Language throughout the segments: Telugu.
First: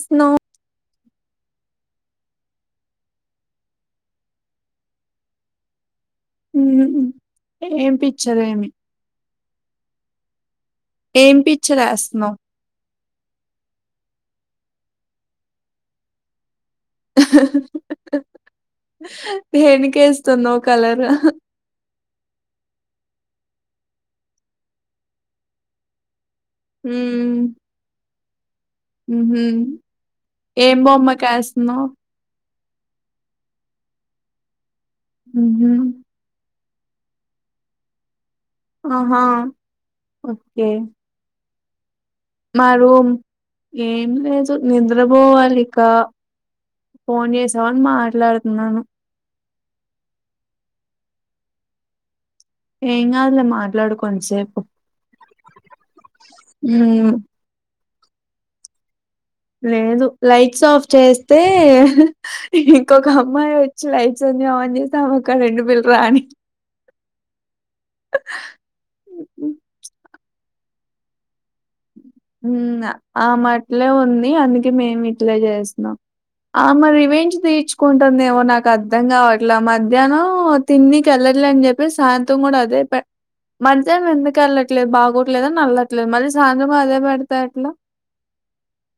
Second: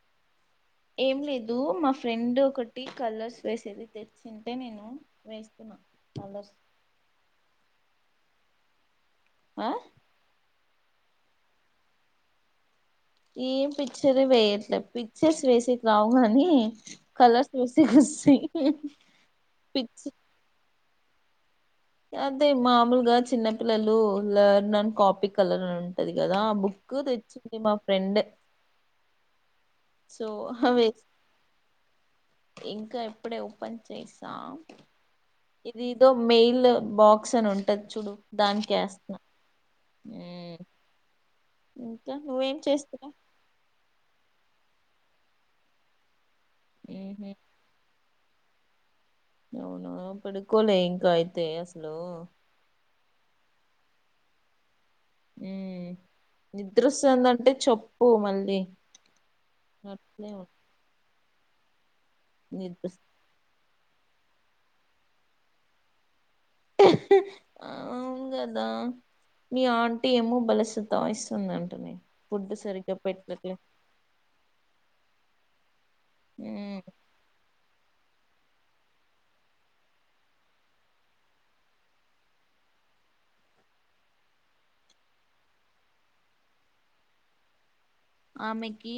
స్ నా ఏం లేదూ మా ఫ్రెండ్ ఒకటి కలర్స్ వేసేది తెచ్చింటే నేను వేస్తునా ఊహూ ఏం పిక్చర్ ఏంది ఆ ఏం పిక్చర్ రాస్తున్నావ్ ఏం పిక్చర్ వేయట్లే పిక్చర్స్ వేసేకి రావు గానీ కలర్స్ వేసి గుస్సి పిచ్చి కలర అదే మామూలుగా చిన్న పిల్లలూ లర్న్ అండ్ కాపీ కలర్ అని ఉంటది. గదా బుక్కు హ్మ్. తెచ్చింది మా ఫ్రెండ మ్హూ. సో ఏం అవి ఎస్త్ బొమ్మకేస్తున్నావ్ ఇంకా ఇప్పుడే ఓపెన్ చేసా మ్హూ. ఇది ఏదో మెయిల బాక్స్ అని ఉంటది చూడు. దానికేస్తున్న ఒకే నువ్వేం మా రూమ్ చేస్తున్నావ్ ఏం లేద్ నిద్రపోవాలికా ఫోన్ చేశావని మాట్ ట్లాడుతున్నాను అవునా పడుకోలే ఇంకా అయితే అసలూ. ఏం కాదులే మాట్లాడు కొన్సేపు నిద్రొస్తాందంటే చెప్ ప్పుమళ్లి లేదు లైట్స్ ఆఫ్ చేస్ తే నిద్ర వస్త- ఇంకొక అమ్మాయి వ లైట్స్ అన్ని ఆన్ చేస్తా ఆమెక్ కరెంట్ బిల్లు రాని. అవును కదా మీ ఆంటీ ఏమో బలస సతాయిస్తుందంటనే ఫుడ్ హ్మ్ సరిగ్గా పెట్టట్లే ఆమట్లే ఉంది అందుకే మేము ఇట్లే చేస్ స్నమ్ మ్మ్ ఆమ రివెంజ్ తీర్చుక్ కుంటుందేమో నాకు అర్థం కావట్లా మధ్యాహ్నం తిన్నీకి వెళ్లట్లే అని చెప్పి సాయంత్రం కూడా అదే పే, మధ్యాహ్నం ఎందుకు వెళ్ళట్లేదు బాగోట్లేదని ఎల్లట్లేదు మరి సాయంత్రం అదే, పెడతెట్లా ఆమెకీ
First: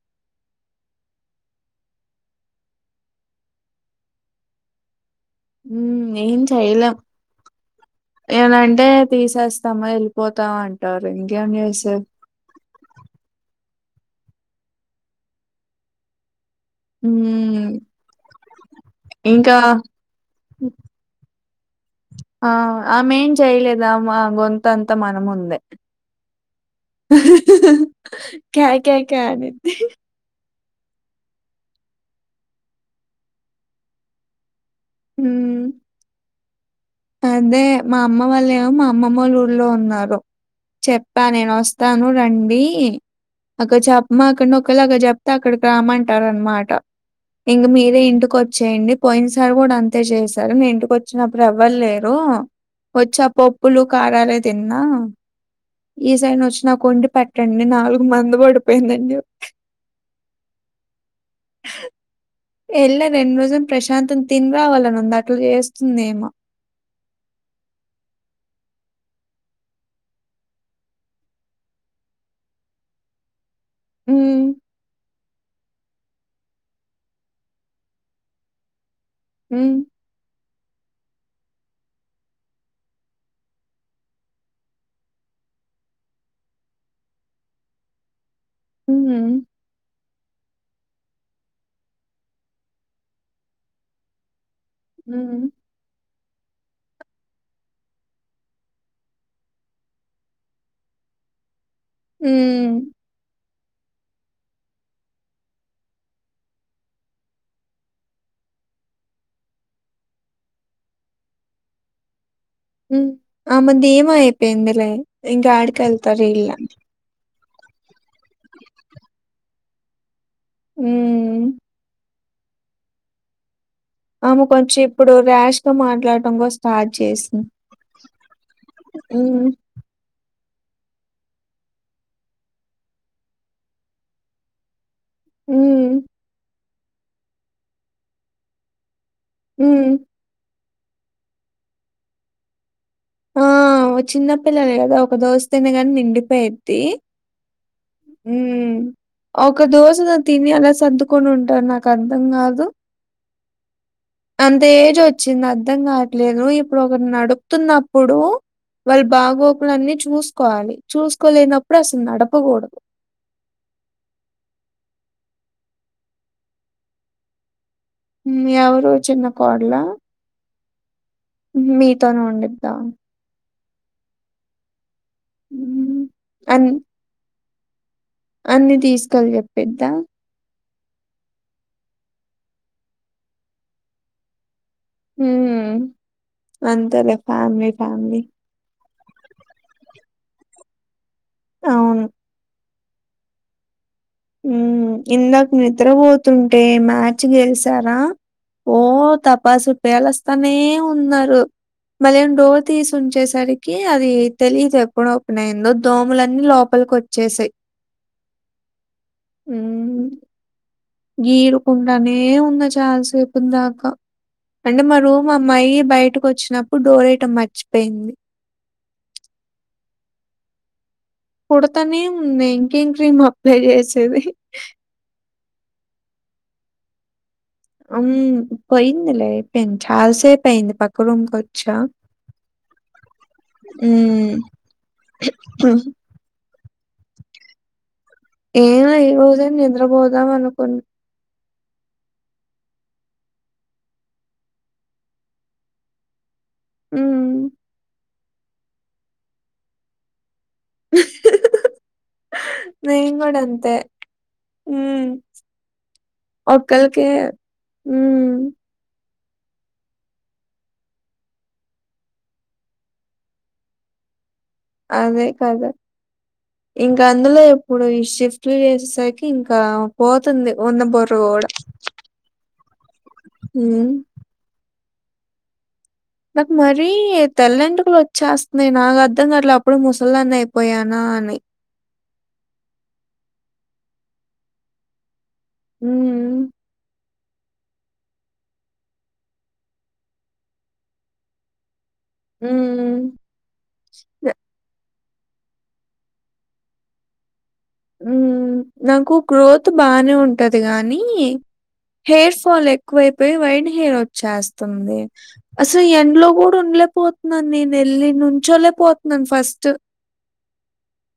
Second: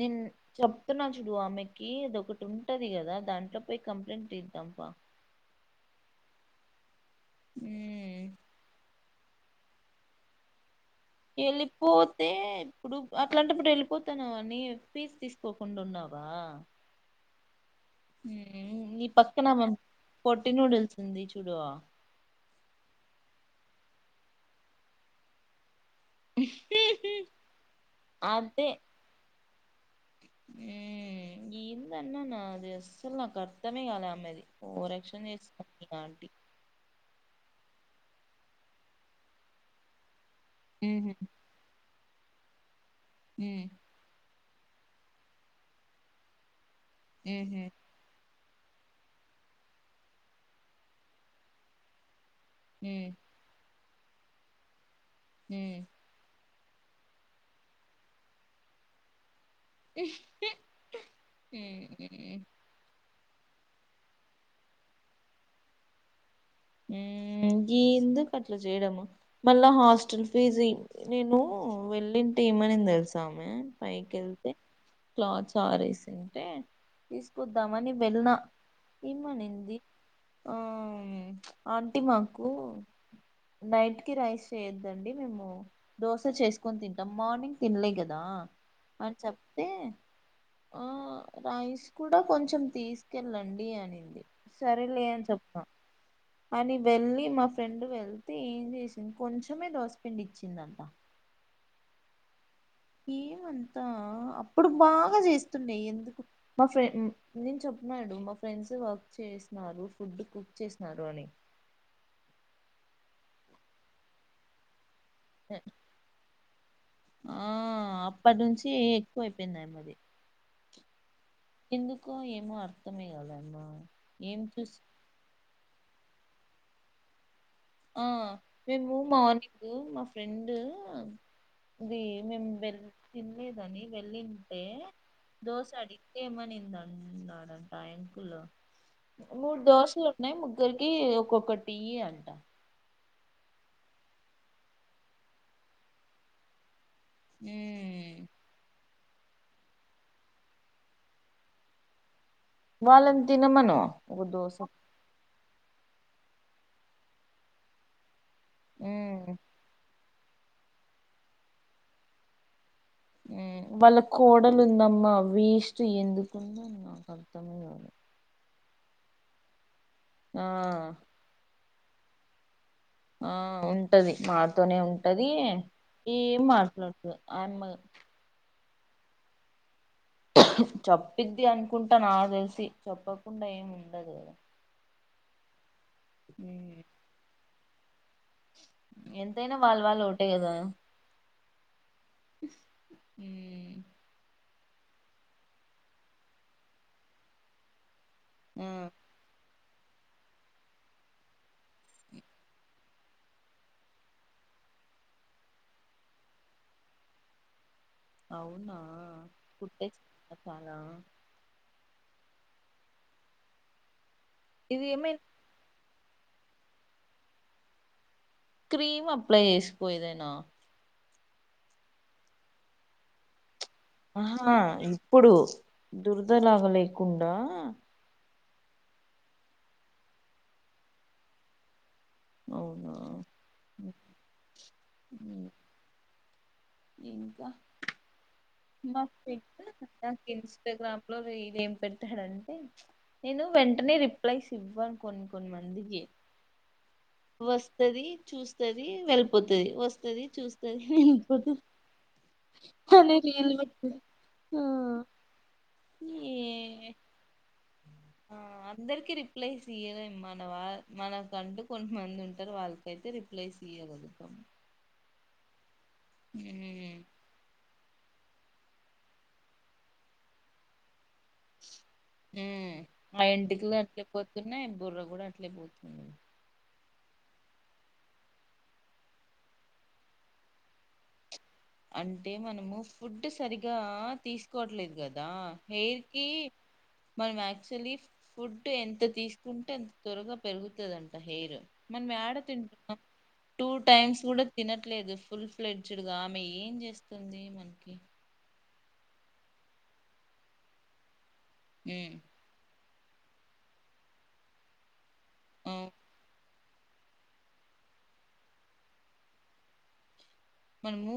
నేన్ చెప్తున్నా చూడు ఆమెకి అదొకటి ఉంటది గదా దాంట్లో పోయి కంప్లైంట్ చేద్దాంప. హ్మ్ ఏం చేయలెం మ్మ్ ఏవంటే తీసేస్తమ్ వెళ్ళిపోతాం అన్ వెళ్ళిపోతే ఇప్పుడు అట్లాంటప్పుడు ఎల్ పోతన అని ఫీజు తీసుకోకుండున్నావా హ్మ్. హ్మ్ నీ పక్కన ఇంకా పొట్టినూడిల్సుంది చు తుడు ఆ ఆమెమ్ చేయలేదు అమ అమ గొంతంతా మనముందే క్యా క్యా క్యా అని హ్మ్ ఇందన్నాన అది అసల్ నాకర్తమే కాల ఆమెది ఓరక్షన్ చేసు హ్మ్. ఆంటీ అదే మా అమ్మ వాళ్ళు ఏమో మా అమ్మమ్మ వాళ్ళ ఊళ్లో ఉన్నారు ఉహు, చెప్పా నేను వస్తాను రండీ ఉమ్, అక చాపమాక్కడ్ ఒకలాగా చెప్తే అక్కడికి రామ్మంటార్ అనమాట ఉహు, ఇంక మీరే ఇంటికొచ్ చేయండి పోయిన సార్ కూడా అంతే చేశారు నే ఇంటికి వచ్చినప్పుడు ఎవ వ్వల్లేరు ఉమ్, వచ్చ పోప్ ప్పులు కారాలె తిన్నా ఉమ్. ఈసై నచ్చ నాకు వండి పెట్టండి నాలుగు మంద పడిపోయిందండి ఉమ్, ఉమ్, ఎళ్ళ రెండు రోజులు ప్రశాంతం తిని రావాలని ఉంది అట్ల చేస్తుందీమ హ్మ్ ఎందుకు అట్ల చేయడము మళ్ళా హాస్టల్ ఫీజ్ నేను వెళ్ళింటె ఏమని తెలుసామే. హ్మ్. పైకెళ్తే క్లాత్స్ ఆరేసింటే తీసుకొద్దామని వెల్న ఇమ్మనింది హ్మ్. ఆ మ్ ఆంటీ మాకు నైట్కి రైస్ చేయొద్దండి మేము దోశ చేసుకొని తింటాం మార్నింగ్ తినలే కదా అనీ హ్మ్. చెప్తే ఆ రైస్ కూడా కొంచెం తీసుకెళ్ళండి అనింది సరేలేని హ్మ్. చొప్ప అని వెళ్ళి మా ఫ్రెండ్ వెళ్తే ఏం చేసింది కొంచెమే దోశపిండి ఇచ్చిందంట ఉమ్మ్ ఏమన్ అప్పుడు బాగా చేస్తుండే ఎందుకు మా ఫ్రెం నేను చెప్న్నాడు మా ఫ్రెండ్స్ వర్క్ చేసినారు ఫుడ్ కుక్ చేసినారు అని ఉమ్ ఆమె దిమోఅయిపోయిందులే ఇంకా ఆడికెళ్తారు ఇలా ఆ అప్పటి నుంచి ఎక్కువ అయిపోయింది ఆమె ది ఉమ్మ్ ఉమ్ ఎందుకో ఏమో అర్థమే కాద అయమ్మా ఆమె కొంచెం ఇప్పుడు ర్యాష్ గా మాట్లాడ్ టమ్ స్టార్ట్ చేసింది ఆ మేము హ్మ్. మార్నింగ్ మా ఫ్రెండ్ ఇది మేము వెళ తినలేదని వెళ్ళింటే దోసడి హ్మ్. అడిగింటె ఏమనింద నారా టాైంకుల మూడు హ్మ్. దోశలు ఉన్నాయి ముగ్గు ద్రికి ఒక్కొక్కటియ అంట ఆ చిన్నపిల్లలు కదా ఒక దోస తినా గానే నిండిపోయద్ది ఉమ్మ్ ఒక దోస నను తిని అలా సర్దుకొని ఉంటాను నాకు ఆర్త్ ర్ధం కాదు తిన మను అంతే ఏజోచ్చి చింది అర్ధం కావట్లేదు ఇప్పుడు ఒకరుని నడుపుతున్నప్పుడు వాళ్ళు మ్మ్. బాగోకులు అన్నీ చూచ్ చూసుకోవాలి చూసుకోలేనప్పుడు అసలు నడపకూడదు వాళ్ళ కోడలు ఉందమ్మా వేస్ట్ ఎందుకుందో నాకు అర్థం కాలా ఉమ్ ఎవరు చిన్న కోడ్లా ఆ మీతోనే వండిద్దాం ఆ ఉంటది మాతోనే ఉం ంటది ఉమ్, ఏ అన్ మాట్లాడ్తదో ఆన్మ అన్ని తీసుకొలి చెప్పిద్దా చెప్పిద్ది అనుకుంటాను ఆ తెలిసి చెప్పకుండా ఏమి ఉండదు కదా హ్మ్ అంతలే ఫ్యాలీ ఫ్యామిలీ ఎంతైనా వాళ వాళ ఓటే కదా అవును హ్మ్ ఉ ఇందాక నిద్రపోతుంటే మ్యాచ్ గెలిసారా ఆ ఓ తపస్ వేలస్తానే ఉన్నారు మళ్ళ ఏం డోర్ తీసి ఉంచేసరికి అది తెలియదు ఎప్పుడు ఓపెన్ అయిందో దోమలన్నీ లోపలికి వచ్చేసాయి అవునా ఆ కుట్టేస్తే చాలా గీరుకుంటనే ఉంది చాలాసేపు దాకా అంది ఇది మరు ఏమైనా మా అమ్మాయి బయట వచ్చినప్పుడు డోర్యటం మర్చిపోయింది క్రీమ్ అప్లై చేసి పోయదేనా కుడతానే ఉన్నాయ్ ఇంకేం క్రీమ్ పెరి సది దుర్దలాగా లేకుండా అ పోయిందిలేపోయింది చాలసేపోయింది పక్క రూంకొచ్చా అవునా హ్మ్ ఇంకా ఏమో ఈ మాస్త్ రోజే పెట్టావ్ కదా నిద్రపోదాం అనుకున్నా. ఇన్స్టాగ్రామ్ లో రీల్ ఏం పెడతాడంటే నేను వెంటనే రిప్లైస్ ఇవ్వను కొన్ని కొన్ని మందికి హ్మ్. వస్తది చూస్తది వెళ్ళిపోతది వస్తది చూస్ ఇడు [unintelligible] నేం కూడా అంతే పెట్టాడు ఆ, హ్మ్ ఏ ఒక్కళకే హ్మ్ రిప్లేస్ ఇయలే మన వా మనకంటూ కొంతమంది ఉంటారు వాళ్ళకైతే రిప్లేస్ ఇయ్యారు అదే కాదు ఇంకా అందులో ఎప్పుడు ఈ శిఫ్ త్రీ డేస సైకి ఇంకా పోతుంది ఉన్న బోర్ హ్మ్ ఆ మా ఇంటికిలో హ్మ్. అట్పోతున్నాయి బుర్ర కూడా అట్లే పోతుంది నాకు మరీ తెల్ల వెంట్రుకల. వచ్చేస్తున్నాయి నాకు అర్థం కా అట్లా అప్పుడె. ముసలదాన్న అయిపోయానా అని, అంటే మనము ఫుడ్ సరిగా తీసుకోవట్లేదు కదా, దా హెయిర్ కి, హ్మ్. మనం యాక్చువల్లీ ఫుడ్ ఎంత. తీసుకుంటే ఎంత త్వరగా. పెరుగుతుందంట హెయిర్, మనం ఎడ తింటున్నాం హ్మ్. టూ టైమ్స్ న కూడా తినట్లేదు ఫు, ఫుల్ ఫ్లెడ్జ్డ్ గామి, ఏం చేస్తుంది మ, ఊ నాకు గ్రోత్ బానే ఉంటది గానీ, ఉమ్ హెయిర్ ఫల్ ఎ. ఎక్కువైపోయి వైట్ హెయిర్ వచ్చేస్తుంది, ఆ అసలు ఎండలో గూడ, ఉండలే పోతున్నాను. నేను వెళ్లి నుంచోలేక పోతున్నాను ఫస్ట్, మనము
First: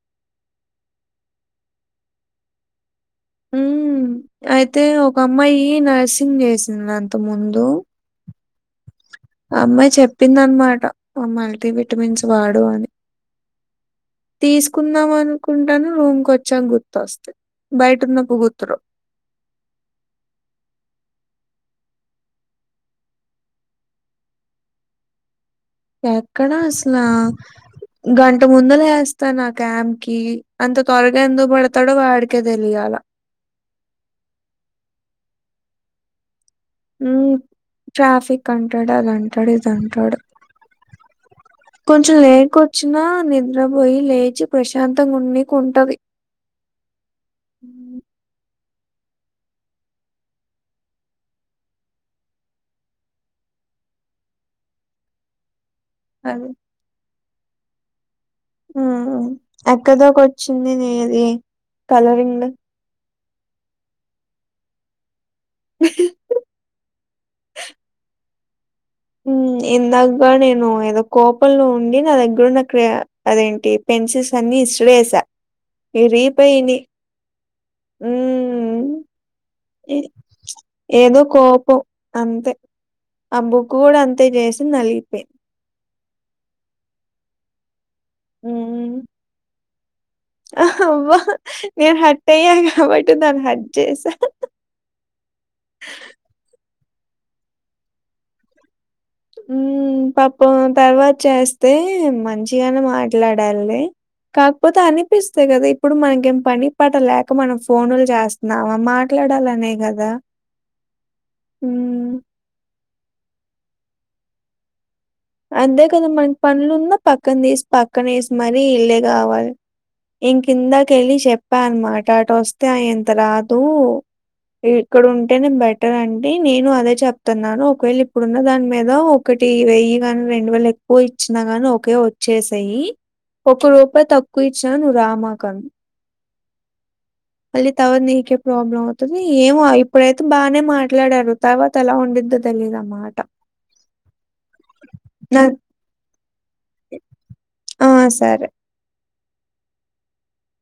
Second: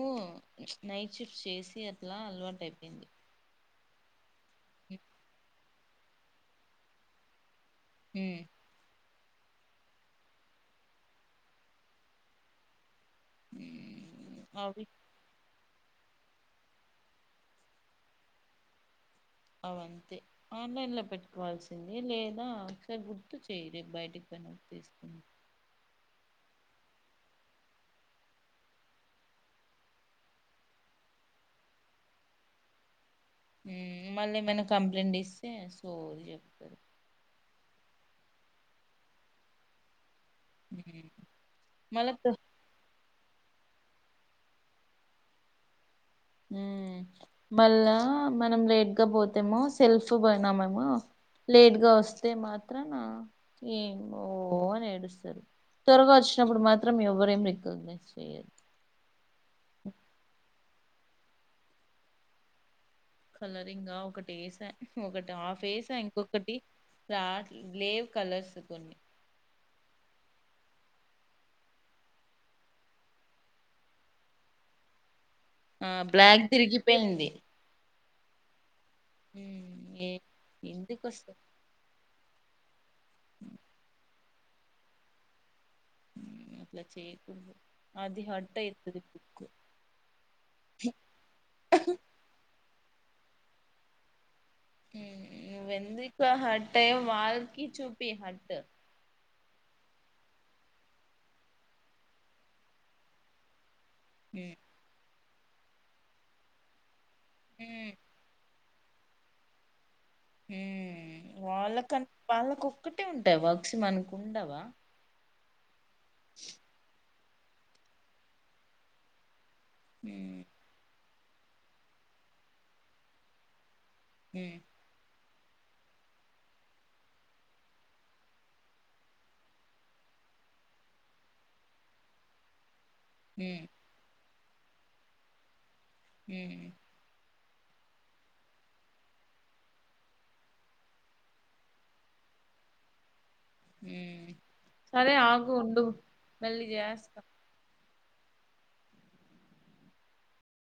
నైట్ షిఫ్ట్ చేసి అట్లా అలవాటు అయిపోయింది, ఊ అయితే ఒక అమ్మాయి, నర్సింగ్ చేసింది అంత ముందు, హు అమ్మాయి చెప్పింది అనమాట. మల్టీ విటమిన్స్ వాడు అని, ఏ తీసుకున్నాం అను, కుంటాను రూమ్ వచ్చాకా గుర్తుస్తే బయటన్నప్పు గుర్తు రావు, అవంతే ఆన్లైన్ లో పెట్టుకోవాల్సింది. లేదా ఒకసారి గుర్తు చేయడి బయటికి వెన తీసుకుని, ఎక్కడా అసలు గంట ముందు. లేస్తాను ఆ క్యాంప్ కి అంత త్వరగా. ఎందు పడతాడో వాడికే తెలియాల, హు మళ్ళీ ఏమైనా కంప్లైంట్ ఇస్తే సోది చెప్తా, హు ట్రాఫిక్ అంటాడు అది అంటాడు ఇది అంటాడు, ఉమ్, మళ్ళా కొంచం త- లేక వచ్చిన, నిద్రపోయి లేచి ప్రశాంతంగా ఉండింకి ఉంంటది, మల్ల మనం లేట్, రాకపోతేమో సెల్ఫ్ పోయినామేమో లేట్ గా వస్తే మాత్రం ఏమో అని ఏడుస్తారు, త్వరగా వచ్చినప్పుడు మాత్రం ఎవ్వరు ఏం రికారులే. ఉహు ఎక్కడ దాకొచ్చ, చిన్నదే అది కలరింగ్, కలరింగ్ ఒకటి ఏస ఒకటి, ఆ ఫేస్ ఇంకొకటి రాటెల్ లేవ్ కలర్స్, అ కొన్ని హు ఇందాగా నేను ఏదో కోపంలో ఉండి నా దగ్గరన్న కేరే అదేంటి పెన్సిల్స్ అన్ని ఇసిరేసా, ఆ బ్లాక్‌ ది ఇరిగిపోయింది హ్మ్మ్ ఏ- ఎందుకు ఏదో వస్తుంది కోపం అంతే. ఆ బుక్ గూడా అం తెయ్ జేసి నలిగిపోయి అట్లా చేకు అది హట్ ఐతది పిక్కు ఆ అవ్వా నేను హట్అయ్యా కాబట్ దాన్ హట్ జేసా ట్ అయ్యే వాళ్ళకి చూపీ హట్టు హ్మ్ పాప తర్వాత చేస్తే మంచిగానే మాట్లాడాలి కాకపోతే అని పిస్తాయి కదా ఇప్పుడు మనకేం పని పాట లా క్ మనం ఫోనులు చేస్ నావ మాట్లాడాలనేగదా హ్మ్ వాళ్ళకన్ వాళ్ళకొ ఒక్కటే ఉంటాయి వక్స్ మనుకు ఉండవా అందేక్ మనకి పన్లున్నా పక్కన తీసి పక్కన వేసి మరి ఇల్లే కావాలి ఇం ఉమ్ కింద కెలి చెప్పా అనమాట అట వస్తే ఆ ఎంత రాదు ఉమ్ ఎక్కడు అంటేనే బెటర్ అండి నేను అదే చెప్తున్నాను ఒకవేళ ఇప్పుడున్న దాని మీద ఒకటి వెయ్యి గాని రెండు వేలు ఎక్కువ ఇచ్చినా గాని ఒకే వచ్చేసెయ్యి ఒక ఉమ్ రూపాయ్ తక్ కు ఇచ్చినా నువ్వు రామాకు అన్ హ్మ్ మళ్ళీ తవాత నీకే ప్రాబ్లం అవుతుంది ఏమో ఇప్పుడైతే బానే మాట్లాడారు తర్వాత ఎలా ఉండిద్దో తెలీదు ఆ మాట సరే ఆగు నాకు ఉండు మళ్ళి చేస్త ఆ సరే